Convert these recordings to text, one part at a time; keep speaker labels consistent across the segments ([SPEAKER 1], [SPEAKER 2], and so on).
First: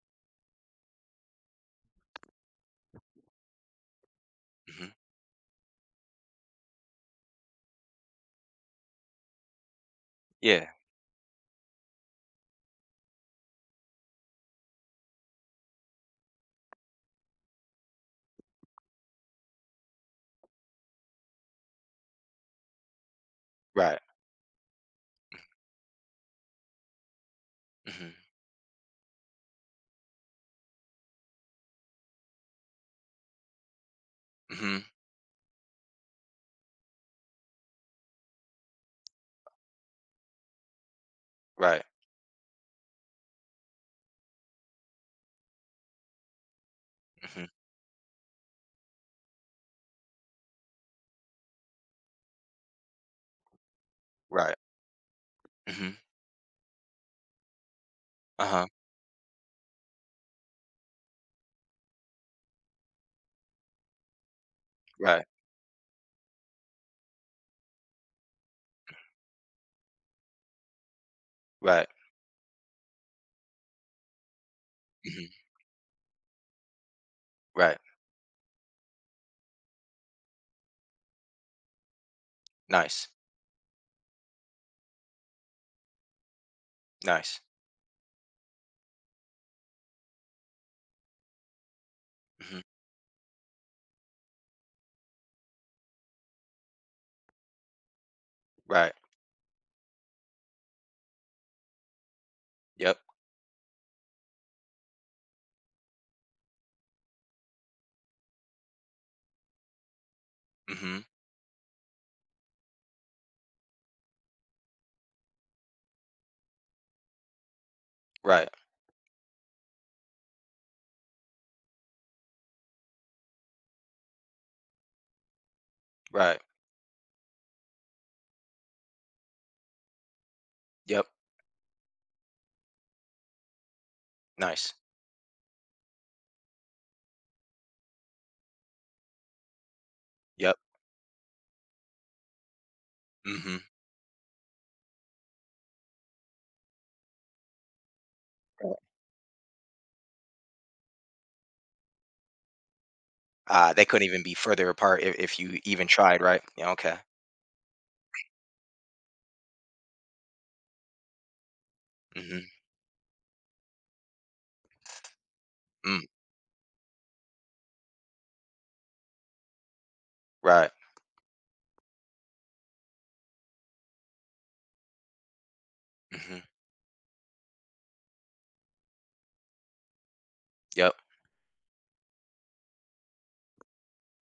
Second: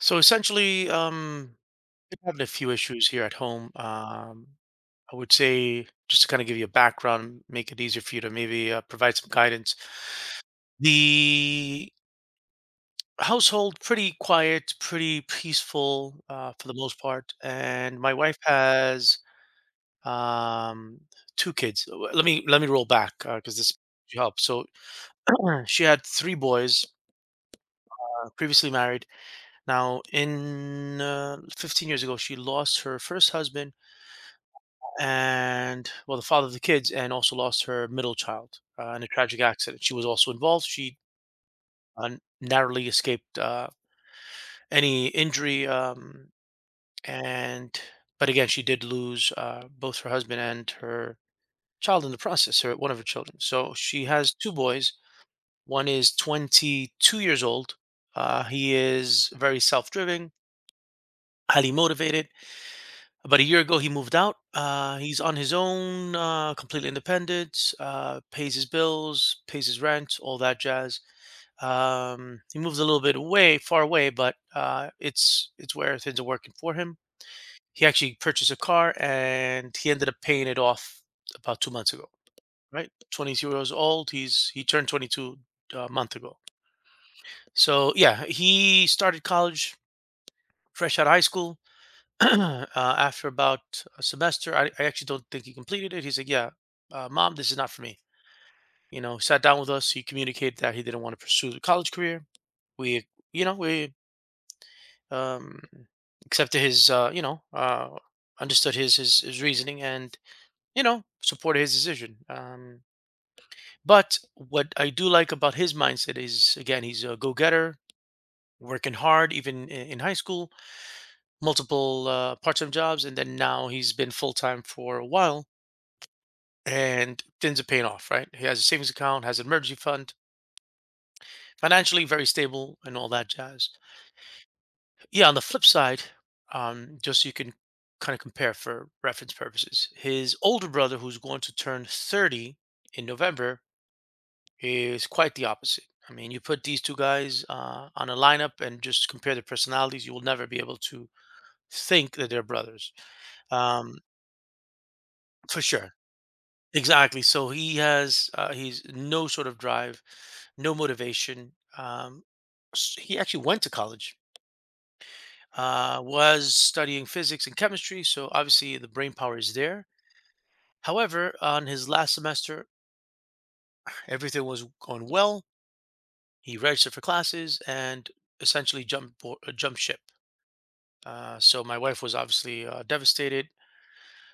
[SPEAKER 1] So essentially, um, been having a few issues here at home.
[SPEAKER 2] Mhm.
[SPEAKER 1] I would say just to kind of give you a background, make it easier for you to maybe provide some guidance.
[SPEAKER 2] Yeah.
[SPEAKER 1] The household pretty quiet, pretty peaceful for the most part, and my wife has um, two kids. Let me roll back because this
[SPEAKER 2] Right.
[SPEAKER 1] helps. So she had three boys,
[SPEAKER 2] Mhm.
[SPEAKER 1] previously married. Now, in 15 years ago, she lost her first husband
[SPEAKER 2] Mhm.
[SPEAKER 1] and, well, the father of the kids, and also lost her middle child in a tragic accident. She was also involved. She
[SPEAKER 2] Right.
[SPEAKER 1] uh, narrowly escaped any injury,
[SPEAKER 2] Mhm.
[SPEAKER 1] and but again, she did lose both her husband and her child in the process, her, one of her children. So she has two
[SPEAKER 2] Right.
[SPEAKER 1] boys. One
[SPEAKER 2] Mhm.
[SPEAKER 1] is 22 years old.
[SPEAKER 2] Uh-huh.
[SPEAKER 1] He is very self-driven, highly motivated. About a year ago, he moved out. He's
[SPEAKER 2] Right.
[SPEAKER 1] on his own, completely independent. Pays his bills, pays his rent, all that jazz.
[SPEAKER 2] Right.
[SPEAKER 1] He moves a little bit away, far away, but
[SPEAKER 2] Mhm.
[SPEAKER 1] it's where things are working for him.
[SPEAKER 2] Right.
[SPEAKER 1] He actually purchased a car, and he ended up paying it off about 2 months ago. Right,
[SPEAKER 2] Nice.
[SPEAKER 1] 22 years old. He turned 22 a month ago.
[SPEAKER 2] Nice.
[SPEAKER 1] So yeah, he started college fresh out of high school,
[SPEAKER 2] Mhm.
[SPEAKER 1] after about a semester. I actually don't think he completed it. He's like, yeah, mom, this is not for me.
[SPEAKER 2] Right.
[SPEAKER 1] You know, sat down with us. He communicated that he didn't want to pursue the college career.
[SPEAKER 2] Yep.
[SPEAKER 1] We, we um, accepted his, understood his reasoning, and you
[SPEAKER 2] Mhm.
[SPEAKER 1] know, supported his decision. But what I do like about his mindset is, again, he's a go-getter,
[SPEAKER 2] Right.
[SPEAKER 1] working hard, even in high school, multiple part-time jobs, and then now he's been full-time for a while,
[SPEAKER 2] Right.
[SPEAKER 1] and it ends up paying off, right? He has a savings account, has an emergency fund,
[SPEAKER 2] Yep.
[SPEAKER 1] financially very stable and all that jazz.
[SPEAKER 2] Nice.
[SPEAKER 1] Yeah, on the flip side, just so you can kind of compare for reference purposes, his
[SPEAKER 2] Yep.
[SPEAKER 1] older brother, who's going to turn 30 in
[SPEAKER 2] Mhm.
[SPEAKER 1] November, is quite the opposite. I mean, you put these two guys on a lineup
[SPEAKER 2] Right.
[SPEAKER 1] and just compare their personalities, you will never be able to think that they're brothers.
[SPEAKER 2] Ah, they
[SPEAKER 1] Um,
[SPEAKER 2] couldn't even be further apart if you
[SPEAKER 1] for
[SPEAKER 2] even
[SPEAKER 1] sure.
[SPEAKER 2] tried, right? Yeah, okay.
[SPEAKER 1] Exactly. So he has he's no sort of drive, no motivation. Um,
[SPEAKER 2] Mhm.
[SPEAKER 1] he actually went to college,
[SPEAKER 2] Mm.
[SPEAKER 1] was studying physics and chemistry, so obviously the brain power is there.
[SPEAKER 2] Right.
[SPEAKER 1] However, on his last semester, everything was going well.
[SPEAKER 2] Mhm.
[SPEAKER 1] He registered for classes and jumped ship.
[SPEAKER 2] Yep.
[SPEAKER 1] So my wife was obviously devastated,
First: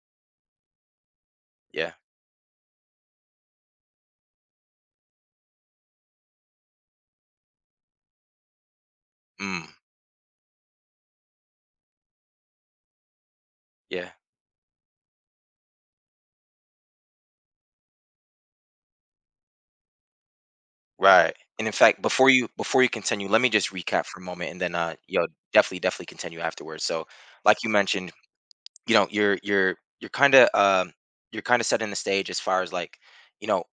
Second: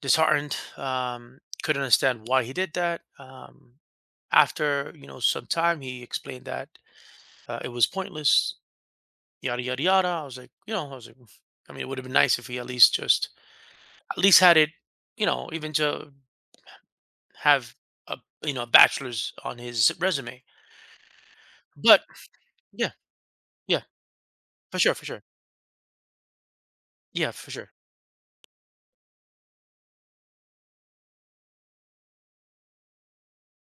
[SPEAKER 1] disheartened. Couldn't
[SPEAKER 2] Yeah.
[SPEAKER 1] understand why he did that. After, you know, some time, he explained that it was pointless. Yada
[SPEAKER 2] Mm.
[SPEAKER 1] yada yada. I was like, you know, I was like, I mean, it would have been nice if he at least just
[SPEAKER 2] Yeah.
[SPEAKER 1] at least had it, you know, even to have a, you know, a bachelor's on his resume.
[SPEAKER 2] Right. And in fact,
[SPEAKER 1] But
[SPEAKER 2] before you
[SPEAKER 1] yeah,
[SPEAKER 2] continue, let me just
[SPEAKER 1] yeah,
[SPEAKER 2] recap for a moment and then
[SPEAKER 1] for sure, for sure.
[SPEAKER 2] you'll definitely continue afterwards. So,
[SPEAKER 1] Yeah, for
[SPEAKER 2] like you
[SPEAKER 1] sure.
[SPEAKER 2] mentioned, you're kind of you're kind of setting the stage as far as like you know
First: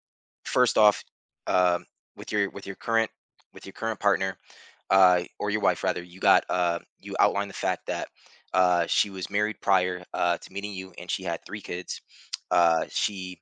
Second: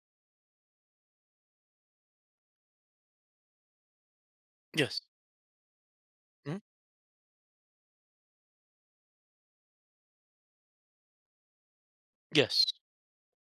[SPEAKER 2] first off um with your current partner,
[SPEAKER 1] Yes.
[SPEAKER 2] or your wife rather,
[SPEAKER 1] Hmm.
[SPEAKER 2] you outlined the fact that she was married prior, to meeting you, and she had three kids.
[SPEAKER 1] Yes.
[SPEAKER 2] She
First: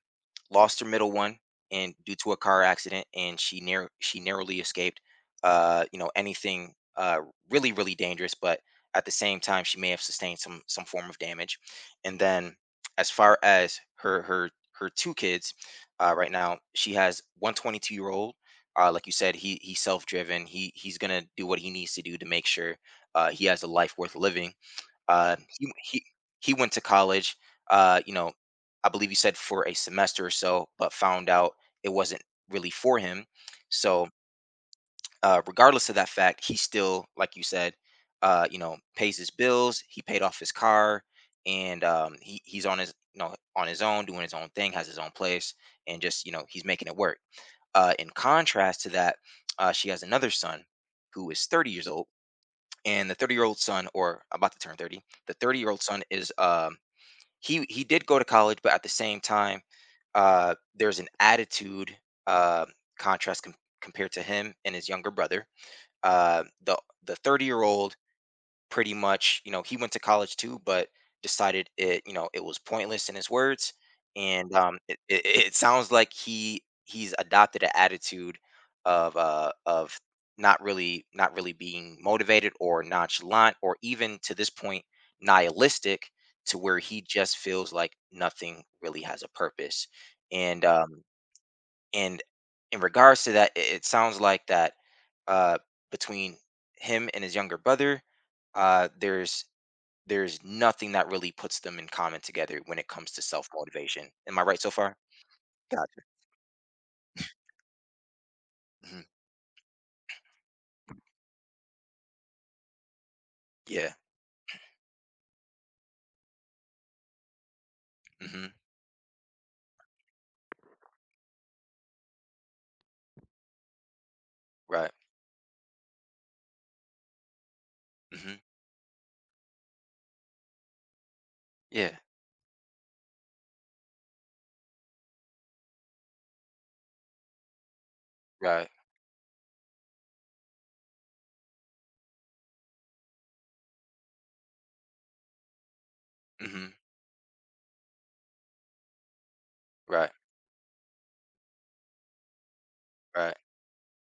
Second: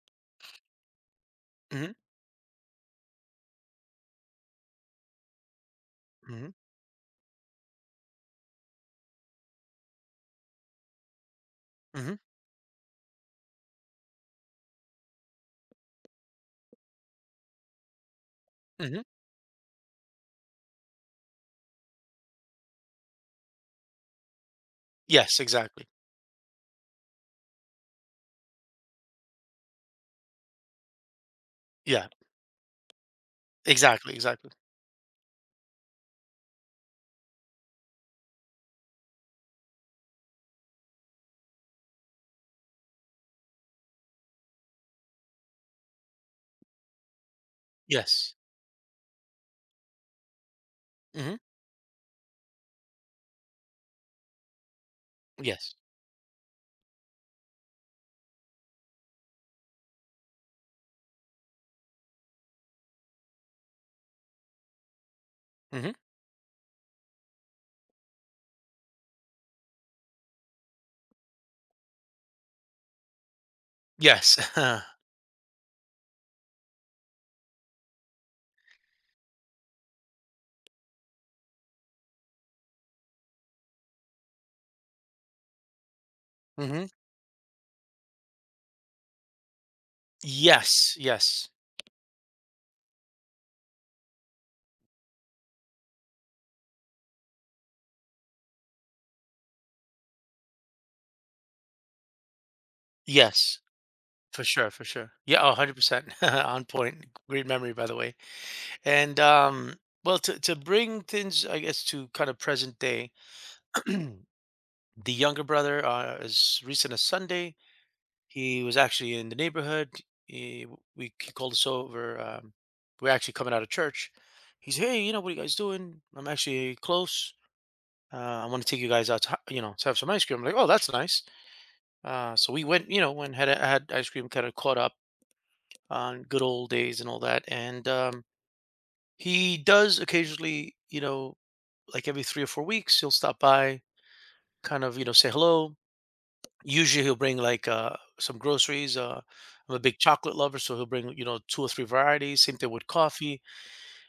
[SPEAKER 2] lost her middle one,
[SPEAKER 1] Hmm.
[SPEAKER 2] and due to a car accident, and she narrowly escaped
[SPEAKER 1] Hmm.
[SPEAKER 2] anything really dangerous, but at the same time she may have sustained some form of damage.
[SPEAKER 1] Hmm.
[SPEAKER 2] And then as far as her two kids, right now she has one 22-year-old, like
[SPEAKER 1] Hmm.
[SPEAKER 2] you said, he's self-driven. He's gonna do what he needs to do to make sure he has a life worth living. Uh,
[SPEAKER 1] Yes,
[SPEAKER 2] he
[SPEAKER 1] exactly.
[SPEAKER 2] he he went to college. Uh, you know, I believe you said for a semester or so, but found out it
[SPEAKER 1] Yeah,
[SPEAKER 2] wasn't really for him. So,
[SPEAKER 1] exactly, exactly.
[SPEAKER 2] regardless of that fact, he still, like you said, pays his bills. He paid off his car, and he's on his on his own, doing his own thing, has his own place, and just he's making it work. In
[SPEAKER 1] Yes.
[SPEAKER 2] contrast to that, she has another son who
[SPEAKER 1] Hmm.
[SPEAKER 2] is 30 years old, and the 30-year-old son, or about to turn 30, the 30 year
[SPEAKER 1] Yes.
[SPEAKER 2] old son is he did go to college, but at the same time, there's an attitude, uh, contrast com- compared to him and his younger brother.
[SPEAKER 1] Hmm.
[SPEAKER 2] Uh, the the 30-year-old pretty much, he went to college too, but decided it, it was pointless in his words.
[SPEAKER 1] Yes.
[SPEAKER 2] And it, it, it sounds like he's adopted an attitude of not really being motivated or nonchalant or even to this point nihilistic, to where
[SPEAKER 1] Hmm.
[SPEAKER 2] he just feels like nothing really has a purpose. And
[SPEAKER 1] Yes.
[SPEAKER 2] um,
[SPEAKER 1] Yes.
[SPEAKER 2] and in regards to that, it sounds like that, uh, between him and his younger brother, uh, there's there's nothing that really puts them in common together when it comes to self
[SPEAKER 1] Yes.
[SPEAKER 2] motivation. Am I
[SPEAKER 1] For
[SPEAKER 2] right so
[SPEAKER 1] sure, for
[SPEAKER 2] far?
[SPEAKER 1] sure. Yeah, oh,
[SPEAKER 2] Gotcha.
[SPEAKER 1] 100% on point. Great memory, by the way.
[SPEAKER 2] Hmm.
[SPEAKER 1] And well, to bring things, I guess, to kind of present day,
[SPEAKER 2] Yeah.
[SPEAKER 1] the younger brother, as recent as Sunday,
[SPEAKER 2] Hmm.
[SPEAKER 1] he was actually in the neighborhood. He called us over. We're actually coming out of church. He's,
[SPEAKER 2] Right.
[SPEAKER 1] hey, you know, what are you guys doing? I'm actually close. Uh,
[SPEAKER 2] Hmm.
[SPEAKER 1] I want to take you guys out to, you know, to have some ice cream. I'm like, oh, that's nice.
[SPEAKER 2] Yeah.
[SPEAKER 1] So we went, you know, went had ice cream, kind of caught up on good old days and all that. And
[SPEAKER 2] Right.
[SPEAKER 1] he does occasionally, you know, like every 3 or 4 weeks, he'll stop by, kind of, you know, say hello.
[SPEAKER 2] Hmm.
[SPEAKER 1] Usually he'll bring like some groceries. I'm a big
[SPEAKER 2] Right.
[SPEAKER 1] chocolate lover, so he'll bring, you know, two or three varieties. Same thing with
[SPEAKER 2] Right.
[SPEAKER 1] coffee.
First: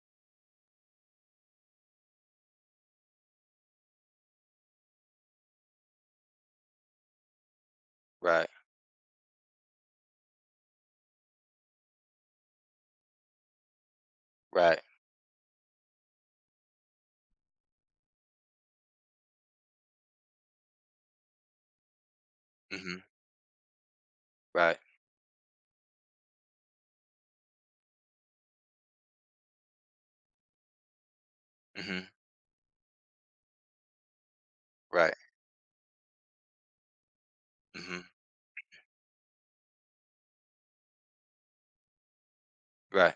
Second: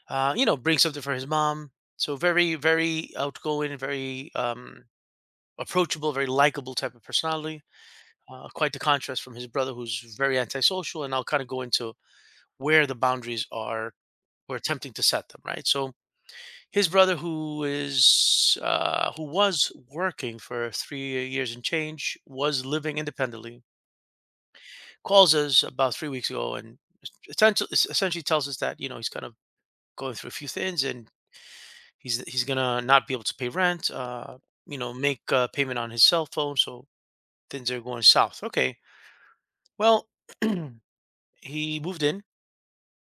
[SPEAKER 1] You know, bring something for his mom. So very, very outgoing, very approachable, very likable type of personality.
[SPEAKER 2] Right.
[SPEAKER 1] Quite the contrast from his brother, who's very antisocial. And I'll kind of go into where the boundaries are or
[SPEAKER 2] Right.
[SPEAKER 1] attempting to set them right. So his brother, who is who was working for 3 years and change, was living
[SPEAKER 2] Hmm.
[SPEAKER 1] independently,
[SPEAKER 2] Right.
[SPEAKER 1] calls us about 3 weeks ago and essentially tells us that, you know, he's kind of going through a few things and
[SPEAKER 2] Hmm.
[SPEAKER 1] he's gonna not be able to pay rent, you know,
[SPEAKER 2] Right.
[SPEAKER 1] make a payment on his cell phone, so things are
[SPEAKER 2] Hmm.
[SPEAKER 1] going south. Okay, well, he moved in,
[SPEAKER 2] Right.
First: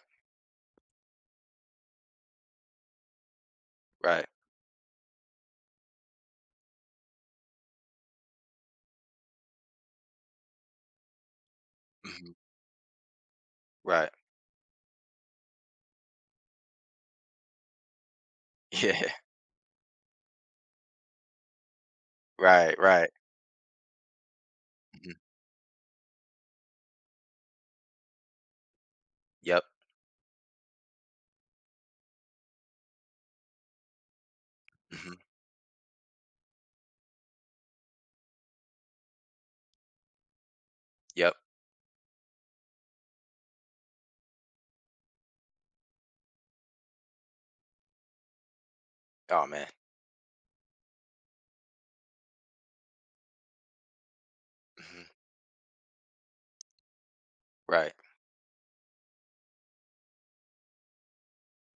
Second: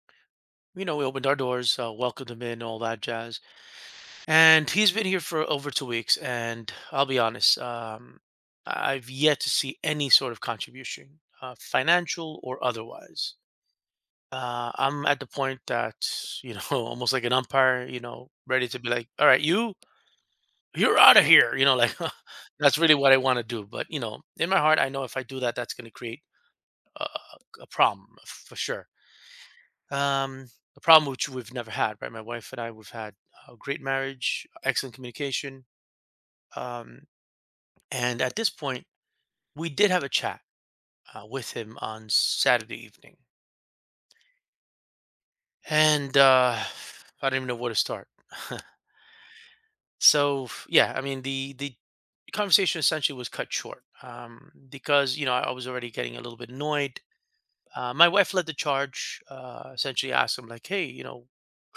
[SPEAKER 1] you know, we opened our doors, welcomed him in, all that jazz,
[SPEAKER 2] Right.
[SPEAKER 1] and he's been here for over 2 weeks, and I'll be honest, I've yet to see any sort of contribution,
[SPEAKER 2] Hmm.
[SPEAKER 1] financial or otherwise.
[SPEAKER 2] Right.
[SPEAKER 1] I'm at the point that, you know, almost like an umpire, you know, ready to be like,
[SPEAKER 2] Yeah.
[SPEAKER 1] all right, you're out of here, you know, like
[SPEAKER 2] Right.
[SPEAKER 1] that's really
[SPEAKER 2] Right.
[SPEAKER 1] what I want to do. But you know, in my heart, I know
[SPEAKER 2] Hmm.
[SPEAKER 1] if I do that, that's going to create a, a problem for sure.
[SPEAKER 2] Yep.
[SPEAKER 1] um, a problem which we've never had, right? My wife and I, we've had a great marriage, excellent
[SPEAKER 2] Hmm.
[SPEAKER 1] communication. um, And at this point, we did have a chat
[SPEAKER 2] Yep.
[SPEAKER 1] with him on Saturday evening. And I don't even know where to start.
[SPEAKER 2] Oh man.
[SPEAKER 1] So yeah, I mean, the conversation essentially was cut short,
[SPEAKER 2] Hmm.
[SPEAKER 1] because you know, I was already getting a little bit annoyed.
[SPEAKER 2] Right.
[SPEAKER 1] My wife led the charge. Essentially, asked him like, "Hey, you know,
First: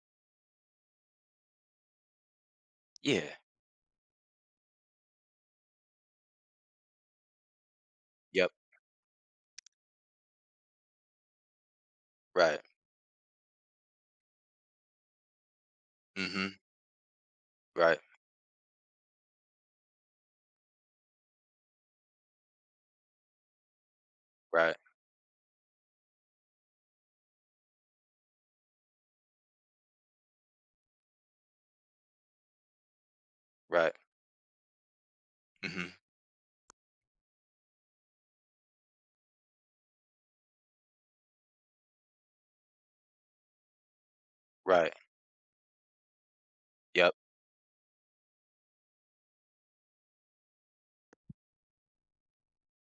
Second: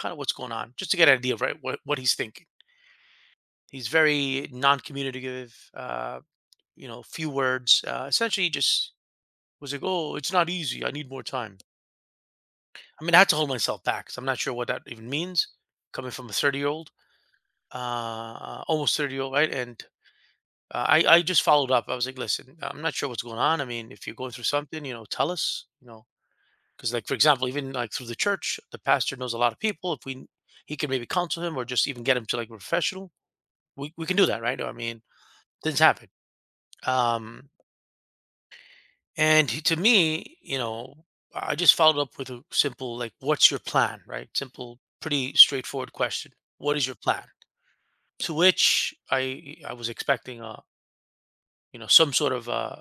[SPEAKER 1] kind of what's going on?" Just to get an idea of, right, what he's thinking.
[SPEAKER 2] Yeah.
[SPEAKER 1] He's very non-communicative. You know, few words. Essentially,
[SPEAKER 2] Yep.
[SPEAKER 1] just was like, "Oh, it's not easy. I need more time."
[SPEAKER 2] Right.
[SPEAKER 1] I mean, I had to hold myself back because I'm not sure what that even means coming from a
[SPEAKER 2] Mhm.
[SPEAKER 1] 30-year-old,
[SPEAKER 2] Right.
[SPEAKER 1] almost 30-year-old, right? And I just followed up. I was like, listen, I'm not sure what's going on. I mean, if you're going through
[SPEAKER 2] Right.
[SPEAKER 1] something, you know, tell us, you know, because like, for example, even like through the church, the pastor knows a lot of people. If we, He can maybe counsel him or just even get him to like a professional.
[SPEAKER 2] Right.
[SPEAKER 1] We can do that, right? I mean, things
[SPEAKER 2] Mhm.
[SPEAKER 1] happen. Um, And to me, you know, I just followed up with a simple, like, what's your plan? Right? Simple,
[SPEAKER 2] Right.
[SPEAKER 1] pretty straightforward question. What is your
[SPEAKER 2] Yep.
[SPEAKER 1] plan? To which I was expecting you know, some sort of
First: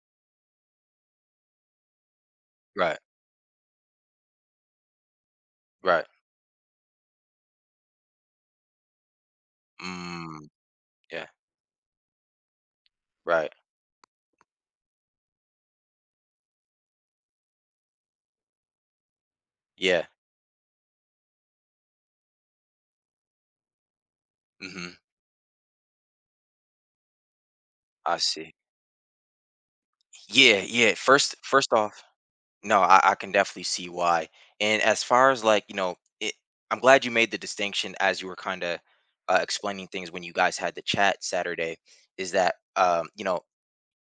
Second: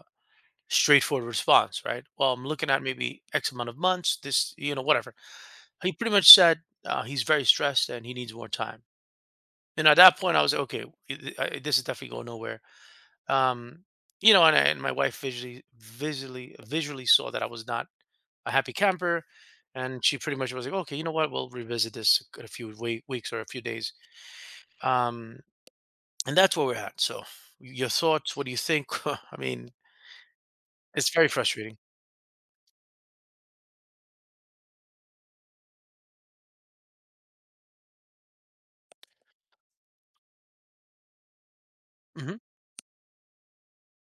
[SPEAKER 1] straightforward response, right? Well, I'm looking at
[SPEAKER 2] Right.
[SPEAKER 1] maybe X amount of months, this, you know, whatever. He
[SPEAKER 2] Right.
[SPEAKER 1] pretty much said he's very stressed and he needs more time. And at that point, I
[SPEAKER 2] Mm.
[SPEAKER 1] was like, okay,
[SPEAKER 2] Yeah.
[SPEAKER 1] i- i- this is definitely going nowhere.
[SPEAKER 2] Right.
[SPEAKER 1] Um, you know, and, I, and my wife visually saw that I was not a happy camper. And
[SPEAKER 2] Yeah.
[SPEAKER 1] she pretty much was like, okay, you know what? We'll revisit this in a few weeks or a few days.
[SPEAKER 2] Mhm.
[SPEAKER 1] Um, and that's where we're at. So, your
[SPEAKER 2] I
[SPEAKER 1] thoughts? What do
[SPEAKER 2] see.
[SPEAKER 1] you think? I mean,
[SPEAKER 2] Yeah. Yeah.
[SPEAKER 1] it's very
[SPEAKER 2] First. First
[SPEAKER 1] frustrating.
[SPEAKER 2] off, no, I can definitely see why. And as far as, like, I'm glad you made the distinction as you were kind of explaining things when you guys had the chat Saturday. Is
[SPEAKER 1] Hmm.
[SPEAKER 2] that,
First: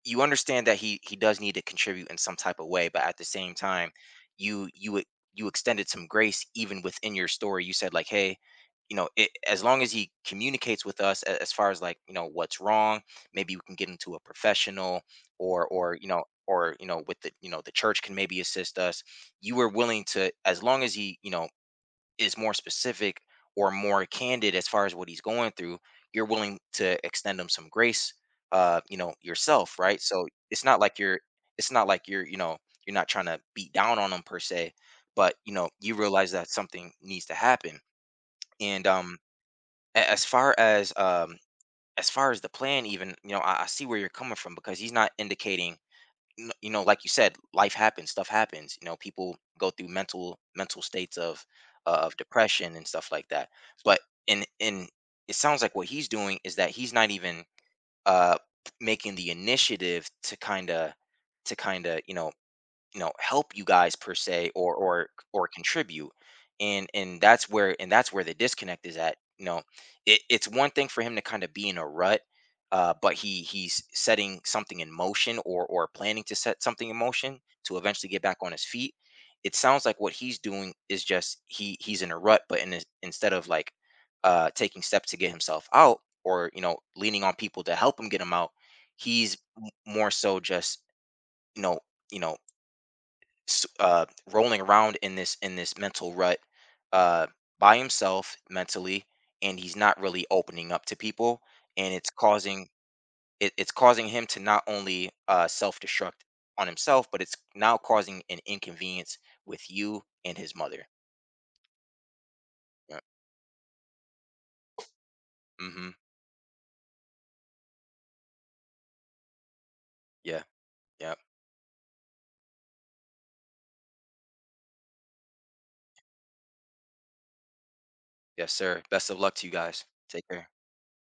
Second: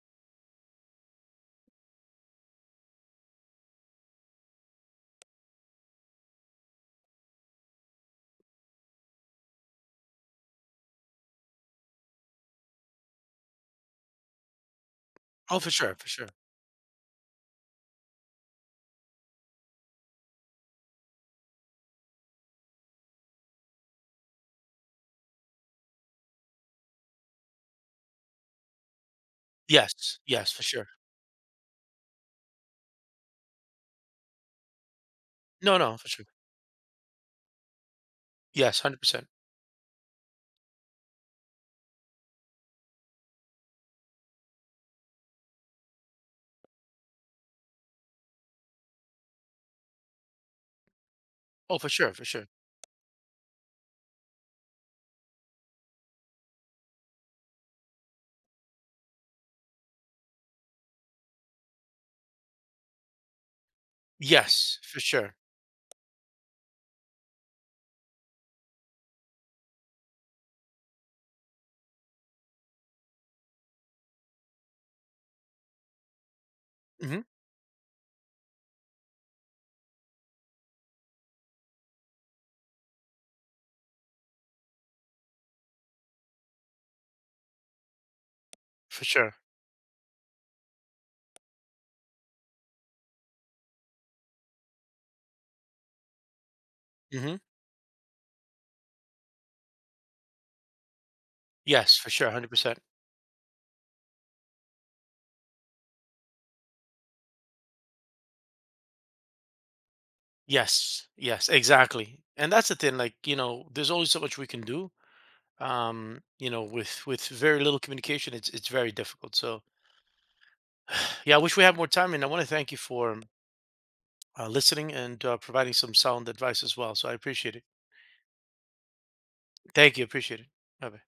[SPEAKER 2] you understand that he does need to contribute in some type of way, but at the same time, you you e- you extended some grace even within your story. You said, like, hey, as long as he communicates with us as far as, like, you know what's wrong, maybe we can get into a professional
[SPEAKER 1] Oh,
[SPEAKER 2] or
[SPEAKER 1] for sure,
[SPEAKER 2] or you
[SPEAKER 1] for
[SPEAKER 2] know
[SPEAKER 1] sure.
[SPEAKER 2] or you know with the you know the church can maybe assist us. You were willing to, as long as he is more specific or more candid as far as what he's going through, you're willing to extend him some grace, yourself, right?
[SPEAKER 1] Yes,
[SPEAKER 2] So
[SPEAKER 1] yes, for
[SPEAKER 2] it's not
[SPEAKER 1] sure.
[SPEAKER 2] like you're, it's not like you're, you're not trying to beat down on him per se, but,
[SPEAKER 1] No,
[SPEAKER 2] you
[SPEAKER 1] no, for sure.
[SPEAKER 2] realize that something needs to happen.
[SPEAKER 1] Yes,
[SPEAKER 2] And
[SPEAKER 1] hundred percent.
[SPEAKER 2] a- as far as um, as far as the plan, even, I see where you're coming from, because he's not indicating. Like you said, life happens, stuff happens, people go through mental states of
[SPEAKER 1] Oh, for
[SPEAKER 2] uh,
[SPEAKER 1] sure,
[SPEAKER 2] of
[SPEAKER 1] for sure.
[SPEAKER 2] depression and stuff like that, but in it sounds like what he's doing is that he's not even uh making the initiative to kind of help you guys per se or
[SPEAKER 1] Yes, for
[SPEAKER 2] or
[SPEAKER 1] sure.
[SPEAKER 2] or contribute, and that's where the disconnect is at. It's one thing for him to kind of be in a rut, but he's setting something in motion, or planning to set something in
[SPEAKER 1] Hmm.
[SPEAKER 2] motion, to eventually get back on his feet. It sounds like what he's doing is just he's in a rut, but instead of, like, taking steps to get himself out, or you know leaning on people to help him get him out,
[SPEAKER 1] For
[SPEAKER 2] he's
[SPEAKER 1] sure.
[SPEAKER 2] more so just you know you know rolling around in this mental rut, uh,
[SPEAKER 1] Hmm.
[SPEAKER 2] by himself mentally, and he's not really opening up to people, and
[SPEAKER 1] Yes,
[SPEAKER 2] it's
[SPEAKER 1] for sure, hundred
[SPEAKER 2] causing,
[SPEAKER 1] percent.
[SPEAKER 2] him to not only self-destruct on himself, but it's now causing an inconvenience with you and his mother.
[SPEAKER 1] Yes, yes, exactly. And that's the thing.
[SPEAKER 2] Yeah.
[SPEAKER 1] Like, you know, there's only so much we can do.
[SPEAKER 2] Mm-hmm.
[SPEAKER 1] You know, with very little communication, it's very difficult. So
[SPEAKER 2] Yeah. Yeah.
[SPEAKER 1] yeah, I wish we had more time, and I want to thank you for listening and providing some sound advice as well. So I appreciate it.
[SPEAKER 2] Yes, sir. Best of luck to you guys.
[SPEAKER 1] Thank you,
[SPEAKER 2] Take
[SPEAKER 1] appreciate it.
[SPEAKER 2] care.
[SPEAKER 1] Bye.